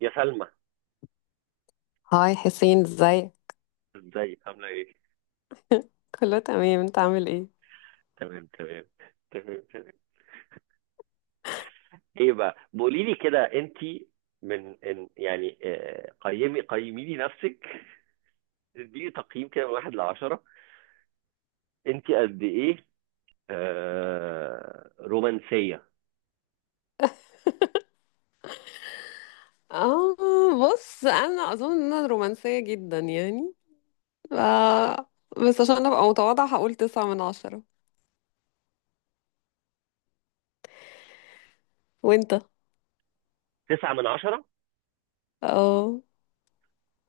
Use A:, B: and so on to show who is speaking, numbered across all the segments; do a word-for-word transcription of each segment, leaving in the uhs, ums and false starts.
A: يا سلمى،
B: هاي حسين، ازاي؟
A: ازيك عامله ايه؟
B: كله تمام، انت عامل ايه؟
A: تمام تمام. تمام تمام. ايه بقى بقولي لي كده انت؟ من إن يعني آه، قيمي قيمي لي نفسك. اديني تقييم كده من واحد لعشرة، انت قد ايه؟ آه رومانسيه.
B: اه، بص انا اظن ان انا رومانسية جدا يعني. ف... بس عشان ابقى متواضعة هقول تسعة من عشرة. وانت؟
A: تسعة من عشرة؟
B: اه،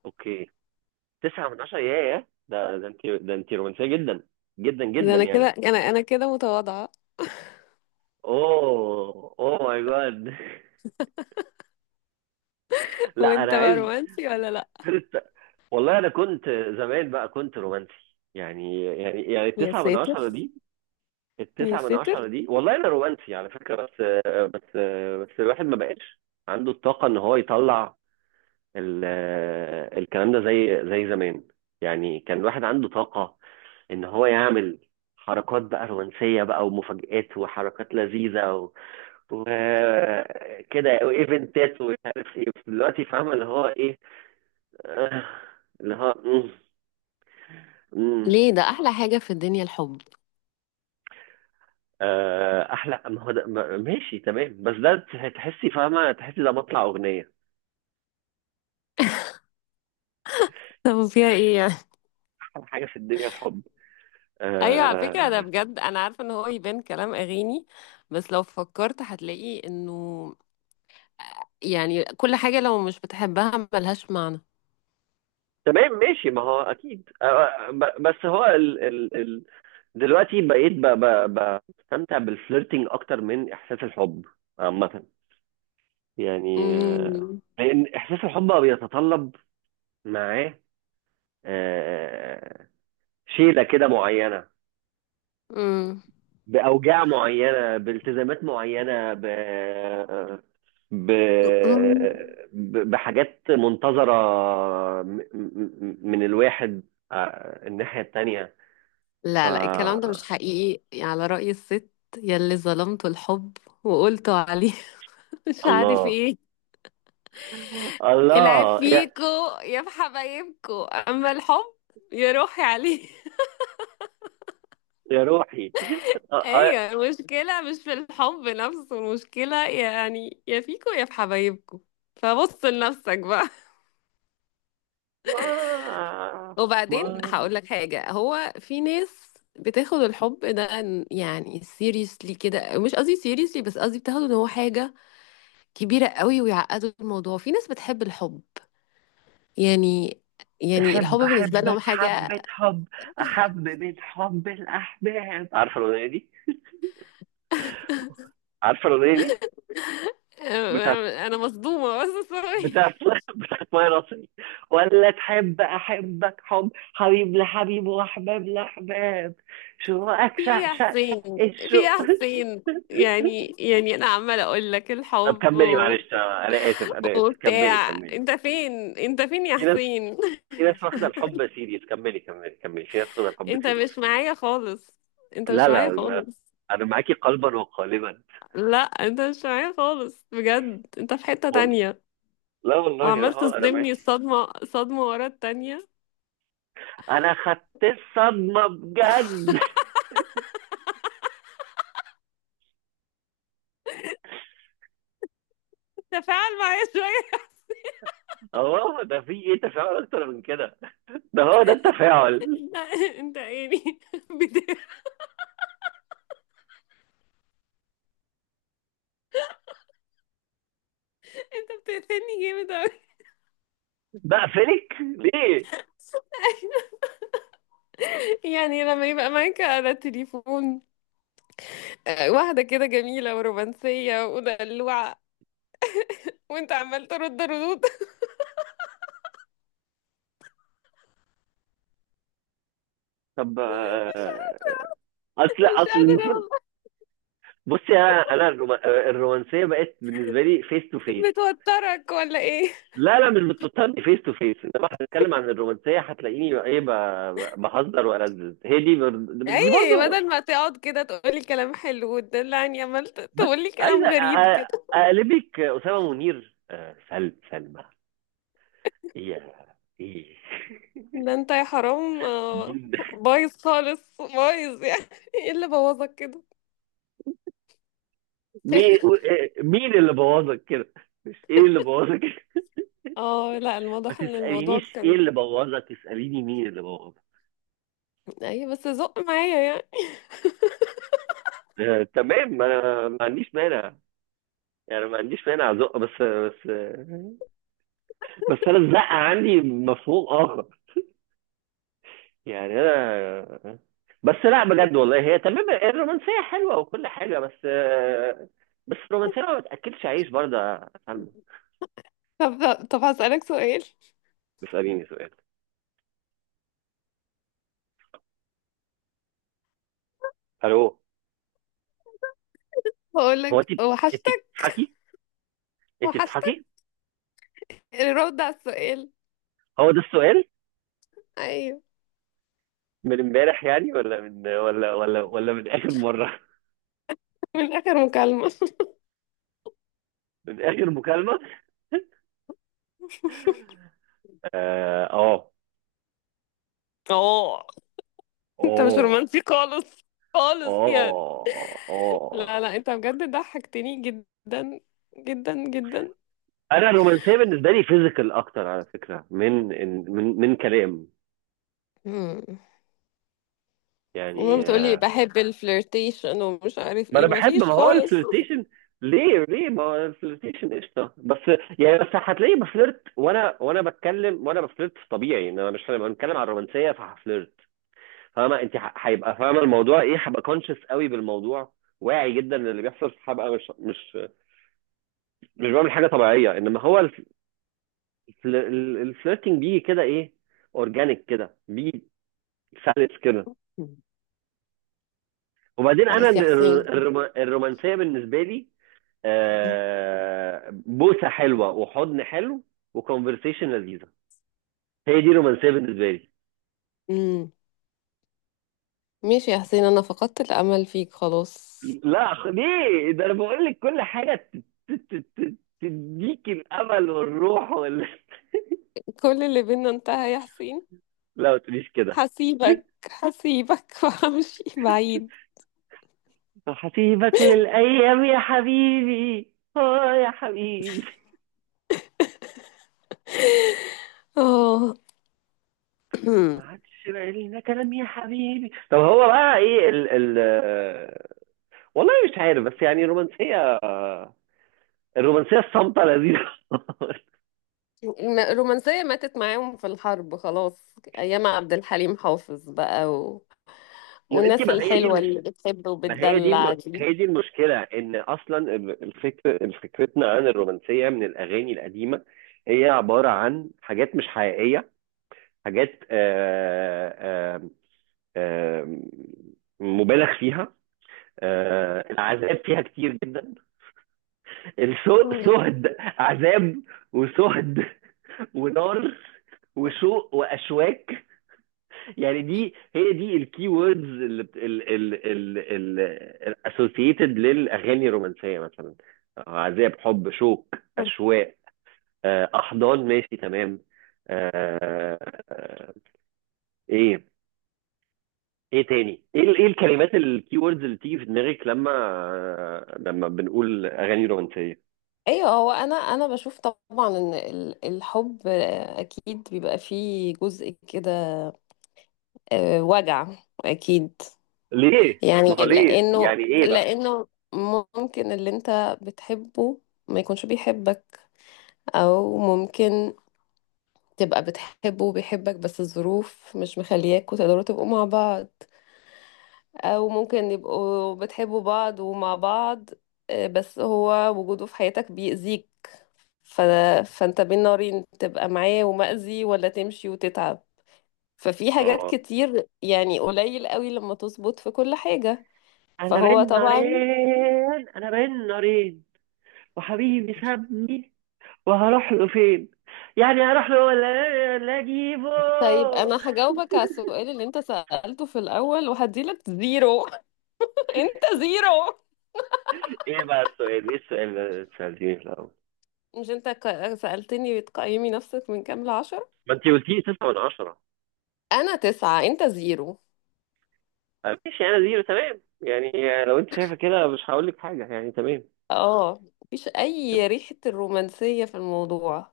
A: اوكي. تسعة من عشرة، ياه، ده ده انت، ده انت رومانسيه جدا، جدا
B: ده
A: جدا
B: انا كده،
A: يعني.
B: انا انا كده متواضعة.
A: اوه اوه ماي جاد! لا انا
B: وانت بقى
A: عايز
B: رومانسي ولا لا؟
A: فرقة. والله انا كنت، زمان بقى كنت رومانسي. يعني يعني يعني
B: يا
A: التسعة من
B: ساتر،
A: عشرة دي،
B: يا
A: التسعة من
B: ساتر.
A: عشرة دي، والله انا رومانسي على فكرة، بس بس بس الواحد ما بقاش عنده الطاقة ان هو يطلع ال- الكلام ده زي زي زمان. يعني كان الواحد عنده طاقة ان هو يعمل حركات بقى رومانسية بقى ومفاجآت وحركات لذيذة و- وكده وايفنتات ومش عارف ايه. دلوقتي فاهمة اللي هو ايه، آه، اللي هو امم
B: ليه؟ ده احلى حاجة في الدنيا الحب.
A: آه، احلى ما هو ده، ما- ماشي تمام. بس ده تح- تحسي، فاهمه، تحسي ده مطلع اغنيه.
B: طب فيها ايه يعني؟
A: احلى حاجه في الدنيا الحب؟
B: ايوه، على فكره ده
A: آه.
B: بجد، انا عارفه ان هو يبان كلام اغاني. بس لو فكرت هتلاقي انه يعني كل حاجة لو مش بتحبها ملهاش معنى.
A: تمام ماشي، ما هو اكيد آه ب- بس هو ال ال ال دلوقتي بقيت ب- ب- ب- بستمتع بالفليرتنج اكتر من احساس الحب عامه، يعني آه،
B: مم.
A: لان احساس الحب بقى بيتطلب معاه، آه شيله كده معينه،
B: مم.
A: باوجاع معينه، بالتزامات معينه، ب ب...
B: مم.
A: ب- بحاجات منتظرة م- م- من الواحد آه، الناحية التانية. ف
B: لا، لا، الكلام ده مش حقيقي يعني، على رأي الست يلي ظلمت الحب وقلت عليه، مش عارف
A: الله،
B: ايه. العيب
A: الله يا
B: فيكو، يا في حبايبكو، اما الحب يا روحي عليه.
A: يا روحي. آه، آه،
B: ايوه، المشكلة مش في الحب نفسه، المشكلة يعني يا فيكو يا في حبايبكو. فبص لنفسك بقى.
A: ما
B: وبعدين
A: ما
B: هقول لك حاجة، هو في ناس بتاخد الحب ده إن- يعني سيريسلي كده، مش قصدي سيريسلي، بس قصدي بتاخده ان هو حاجة كبيرة قوي ويعقدوا الموضوع. في ناس بتحب الحب، يعني يعني الحب
A: تحب
B: بالنسبة لهم
A: أحبك
B: حاجة.
A: حبة حب، أحب من حب الأحباب. عارفة الأغنية دي؟ عارفة الأغنية دي؟ بتاعت،
B: انا مصدومة، بس سوري.
A: بتاعت بتاعت ماي راسي. ولا تحب احبك حب حبيب لحبيب واحباب لاحباب، شوقك
B: في ايه
A: شع
B: يا
A: شع شع
B: حسين؟ في ايه يا
A: الشوق.
B: حسين؟ يعني يعني انا عمالة اقول لك
A: طب
B: الحب
A: كملي، معلش،
B: و...
A: انا اسف انا اسف، كملي
B: وبتاع،
A: كملي.
B: انت فين؟ انت فين يا
A: في ناس،
B: حسين؟
A: في ناس واخده الحب سيريس. كملي كملي كملي، في ناس واخده الحب
B: انت
A: سيريس.
B: مش معايا خالص، انت
A: لا
B: مش
A: لا
B: معايا
A: لا،
B: خالص.
A: انا معاكي قلبا وقالبا.
B: لا، انت مش معايا خالص بجد، انت في حتة
A: وال-
B: تانية.
A: لا والله انا،
B: وعمال
A: اه انا
B: تصدمني
A: معاكي.
B: صدمة صدمة ورا التانية.
A: انا خدت الصدمه بجد.
B: تفاعل معايا شوية.
A: اه، ده في ايه؟ تفاعل اكتر من كده؟ ده هو ده التفاعل.
B: لا، انت يعني بت... انت بتقتلني جامد اوي.
A: بقفلك ليه؟
B: يعني لما يبقى معاك على التليفون آه، واحدة كده جميلة ورومانسية ودلوعة، وانت عمال ترد ردود.
A: طب آه، اصل
B: مش
A: اصل
B: قادرة
A: المفروض،
B: والله.
A: بصي، انا انا الروما- آه، الرومانسيه بقت بالنسبه لي فيس تو فيس.
B: بتوترك ولا ايه؟
A: لا لا، مش بتضطرني فيس تو فيس، انما هنتكلم عن الرومانسيه هتلاقيني ايه ب- ب- بهزر والذذ، هي دي بر- دي برضه
B: اي،
A: رو-
B: بدل ما تقعد كده تقولي كلام حلو وتدلعني، عمال
A: بس
B: تقولي
A: عايز
B: كلام
A: أ-
B: غريب
A: أ-
B: كده.
A: اقلبك اسامه منير. آه، سل سلمى! ايه؟ ايه؟
B: ده انت يا حرام، آه،
A: مين؟
B: بايظ خالص، بايظ يعني. ايه اللي بوظك كده؟
A: مين مين اللي بوظك كده؟ مش ايه اللي بوظك.
B: اه، لا،
A: ما
B: الواضح ان الموضوع
A: تسألينيش ايه
B: كان...
A: اللي بوظها، تسأليني مين اللي بوظها.
B: اي بس زق معايا يعني.
A: آه، تمام، ما انا ما عنديش مانع، يعني ما عنديش مانع ازق، بس بس. بس انا الزقه عندي مفهوم اخر. يعني انا، بس لا بجد والله، هي تمام الرومانسيه حلوه وكل حاجه بس، آه، بس الرومانسيه ما بتاكلش عيش برضه يا سلمى.
B: طب طب هسألك سؤال.
A: بيساليني سؤال. الو؟ هو انت،
B: هقولك
A: انت
B: وحشتك.
A: بتضحكي، انت
B: وحشتك؟
A: بتضحكي.
B: الرد على السؤال.
A: هو ده السؤال؟
B: ايوه.
A: من امبارح يعني، ولا من ولا ولا ولا من اخر مره،
B: من اخر مكالمة.
A: من اخر مكالمه. اه
B: اه، انت مش
A: اه.
B: رومانسي خالص،
A: اه
B: خالص يعني.
A: اه. اه.
B: لا، لا، انت بجد ضحكتني جدا، جدا، جدا.
A: انا الرومانسيه بالنسبه لي فيزيكال اكتر على فكره، من من من كلام،
B: مم.
A: يعني
B: وما بتقولي
A: آه،
B: بحب الفلirtation ومش عارف
A: ما انا
B: ايه،
A: بحب،
B: مفيش
A: ما هو
B: خالص.
A: الفلirtation، ليه ليه ما هو الفلirtation قشطه بس. يعني بس هتلاقيني بفلرت وانا، وانا بتكلم وانا بفلرت في طبيعي. ان انا مش لما بنتكلم عن الرومانسيه فهفلرت، فاهمه انت؟ ه- هيبقى، فاهمه الموضوع ايه، هبقى كونشس قوي بالموضوع، واعي جدا للي بيحصل. هبقى مش مش مش بعمل حاجه طبيعيه، انما هو الف- الفل- الفليرتنج بيجي كده، ايه، اورجانيك كده بيجي، سلس كده. وبعدين انا
B: خلاص يا
A: ال-
B: حسين.
A: الروما- الرومانسيه بالنسبه لي آه، بوسه حلوه وحضن حلو وكونفرسيشن لذيذه. هي دي رومانسيه بالنسبه لي.
B: امم ماشي يا حسين، انا فقدت الامل فيك خلاص.
A: لا خ- ليه؟ ده انا بقول لك كل حاجه ت- ت- ت- ت- تديك الامل والروح وال...
B: كل اللي بينا انتهى يا حسين.
A: لا ما تقوليش كده.
B: هسيبك، هسيبك، وهمشي بعيد.
A: هسيبك للايام يا حبيبي، اه يا حبيبي.
B: اه.
A: ما عادش بقى لينا كلام يا حبيبي. طب هو بقى ايه ال ال آه، والله مش عارف، بس يعني الرومانسيه، آه، الرومانسيه الصامته لذيذه.
B: الم- الرومانسية ماتت معاهم في الحرب خلاص، ايام عبد الحليم حافظ بقى و...
A: يا بنتي
B: والناس
A: ما هي دي
B: الحلوة اللي
A: المش...
B: بتحب
A: ما هي دي الم...
B: وبتدلع دي.
A: هي دي المشكله، ان اصلا ال- الفكر فكرتنا عن الرومانسيه من الاغاني القديمه، هي عباره عن حاجات مش حقيقيه، حاجات آه آه آه مبالغ فيها. آه العذاب فيها كتير جدا،
B: مم.
A: السهد عذاب، وسهد ونار وشوق واشواك. يعني دي، هي دي الكي ووردز الاسوسييتد للاغاني الرومانسيه مثلا، آه، عذاب، حب، شوق، اشواق، آه، احضان، ماشي تمام. آه، آه، ايه؟ ايه تاني؟ ايه ال- ايه الكلمات، الكي ووردز اللي بتيجي في دماغك لما لما بنقول اغاني رومانسيه؟
B: ايوه، هو انا انا بشوف طبعا ان ال- الحب اكيد بيبقى فيه جزء كده، آه، وجع. اكيد.
A: ليه؟
B: يعني
A: ما هو ليه
B: لانه
A: يعني؟ ايه بقى؟
B: لانه ممكن اللي انت بتحبه ما يكونش بيحبك، او ممكن تبقى بتحبه وبيحبك بس الظروف مش مخلياكوا تقدروا تبقوا مع بعض، او ممكن يبقوا بتحبوا بعض ومع بعض آه، بس هو وجوده في حياتك بيأذيك. ف... فانت بين نارين، تبقى معاه ومأذي ولا تمشي وتتعب. ففي حاجات
A: اه،
B: كتير يعني، قليل قوي لما تظبط في كل حاجة.
A: انا
B: فهو
A: بين
B: طبعا...
A: نارين، انا بين نارين، وحبيبي سابني، وهروح له فين؟ يعني هروح له ولا إيه؟ ولا اجيبه؟
B: طيب، انا هجاوبك على السؤال اللي انت سألته في الاول، وهديلك زيرو. انت زيرو.
A: ايه بقى السؤال؟ ايه السؤال اللي انت سالتيه في الاول؟
B: مش انت ك- سألتني بتقيمي نفسك من كام لعشرة؟
A: ما انت قلتيه تسعة من عشرة.
B: انا تسعة، انت زيرو.
A: آه، ماشي، انا زيرو تمام يعني. لو انت شايفه كده مش هقول لك حاجه يعني، تمام.
B: اه، مفيش اي ريحة الرومانسية في الموضوع.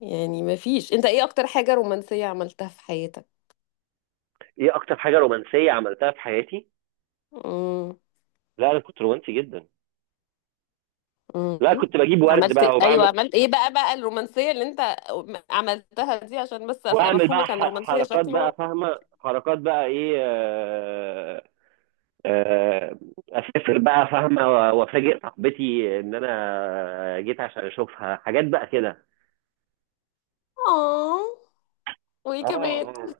B: يعني مفيش. انت ايه اكتر حاجة رومانسية عملتها في حياتك؟
A: ايه اكتر حاجه رومانسيه عملتها في حياتي؟
B: مم.
A: لا انا كنت رومانسي جدا.
B: مم.
A: لا كنت بجيب ورد
B: عملت إيه؟
A: بقى،
B: ايوه،
A: وبعمل،
B: عملت ايه بقى بقى الرومانسية اللي انت عملتها دي، عشان بس ابقى
A: واعمل بقى
B: مفهومك عن
A: ح-
B: الرومانسية
A: حركات بقى،
B: شكله.
A: فاهمه، حركات بقى ايه، آه، آه، اسافر بقى، فاهمه، و- وافاجئ صاحبتي ان انا جيت عشان اشوفها، حاجات بقى كده.
B: اه، وايه
A: اه
B: كمان؟
A: اه.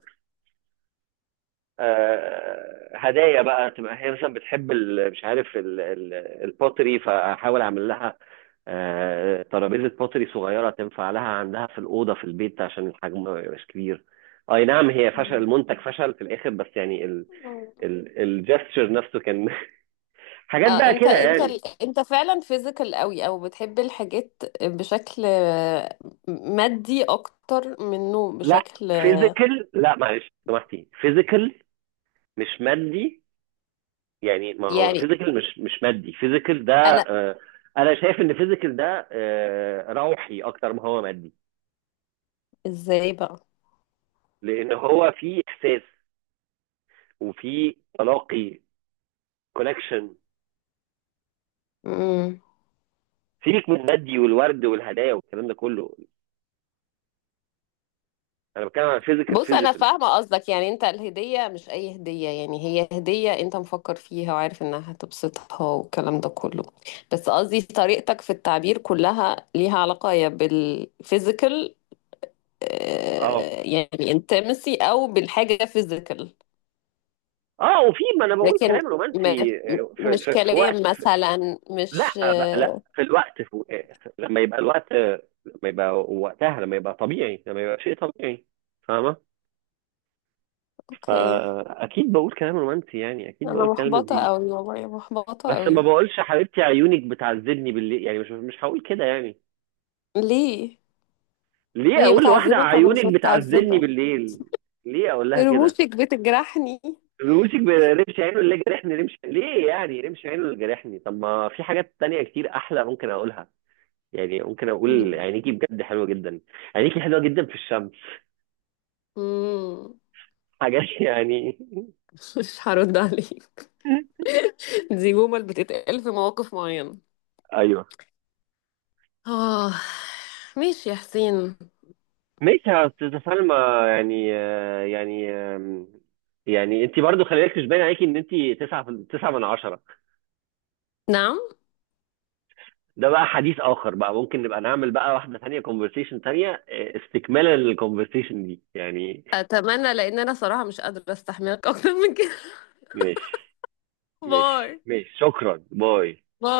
A: آه، هدايا بقى، تبقى هي مثلا بتحب ال- مش عارف ال- ال البوتري، فاحاول اعمل لها آه، ترابيزه بوتري صغيره تنفع لها عندها في الاوضه في البيت، عشان الحجم ما يبقاش كبير. اي نعم، هي فشل،
B: مم.
A: المنتج فشل في الاخر بس يعني،
B: مم.
A: الجستشر نفسه كان، حاجات
B: اه،
A: بقى
B: انت
A: كده
B: انت
A: يعني.
B: ال- انت فعلا فيزيكال قوي، او بتحب الحاجات بشكل مادي اكتر منه
A: لا
B: بشكل.
A: فيزيكال، لا معلش سامحتي، فيزيكال مش مادي. يعني ما هو
B: يعني
A: فيزيكال مش مش مادي. فيزيكال ده
B: انا.
A: آه، انا شايف ان فيزيكال ده آه، روحي اكتر ما هو مادي،
B: ازاي بقى؟
A: لان هو فيه احساس وفيه تلاقي، كونكشن.
B: مم.
A: سيبك من المادي والورد والهدايا والكلام ده كله، انا بتكلم عن فيزيكال
B: بص، انا
A: فيزيكال.
B: فاهمه قصدك، يعني انت الهديه مش اي هديه، يعني هي هديه انت مفكر فيها وعارف انها هتبسطها والكلام ده كله. بس قصدي طريقتك في التعبير كلها ليها علاقه يا بالفيزيكال،
A: اه
B: يعني انتمسي، او بالحاجه فيزيكال.
A: اه. وفي ما انا بقول
B: لكن
A: كلام
B: م...
A: رومانسي آه، في,
B: مش
A: في, في
B: كلام
A: وقت.
B: مثلا، مش...
A: لا بقى، لا في الوقت، في لما يبقى الوقت، لما يبقى وقتها، لما يبقى طبيعي، لما يبقى شيء طبيعي، فاهمة؟
B: اوكي.
A: فأكيد بقول كلام رومانسي يعني، أكيد
B: انا
A: بقول كلام
B: محبطة
A: لذيذ،
B: قوي والله، محبطة
A: بس ما
B: قوي.
A: بقولش حبيبتي عيونك بتعذبني بالليل، يعني مش مش هقول كده يعني.
B: ليه؟
A: ليه
B: هي
A: أقول لواحدة
B: بتعذبك وانا
A: عيونك
B: مش
A: بتعذبني
B: متعذبة؟
A: بالليل؟ ليه أقول لها كده؟
B: رموشك بتجرحني؟
A: رموشك برمش عينه اللي جرحني، رمش ليه يعني؟ رمش عينه اللي جرحني، طب ما في حاجات تانية كتير أحلى ممكن أقولها. يعني ممكن أقول عينيكي بجد حلوة جدا، عينيكي حلوة جدا في الشمس،
B: مم.
A: حاجات، يعني
B: مش هرد عليك. دي جمل بتتقال في مواقف معينة.
A: ايوه،
B: اه. ماشي يا حسين.
A: ماشي يا استاذة سلمى. يعني آه، يعني آم، يعني انت برضو خلي بالك، مش باين عليكي ان انت تسعة، في- تسعة من عشرة.
B: نعم؟
A: ده بقى حديث اخر بقى، ممكن نبقى نعمل بقى واحدة تانية، كونفرسيشن تانية، آه، استكمالا للكونفرسيشن دي يعني.
B: اتمنى، لان انا صراحة مش قادرة استحملك اكتر من كده.
A: ماشي.
B: باي.
A: ماشي ماشي شكرا، باي.
B: باي.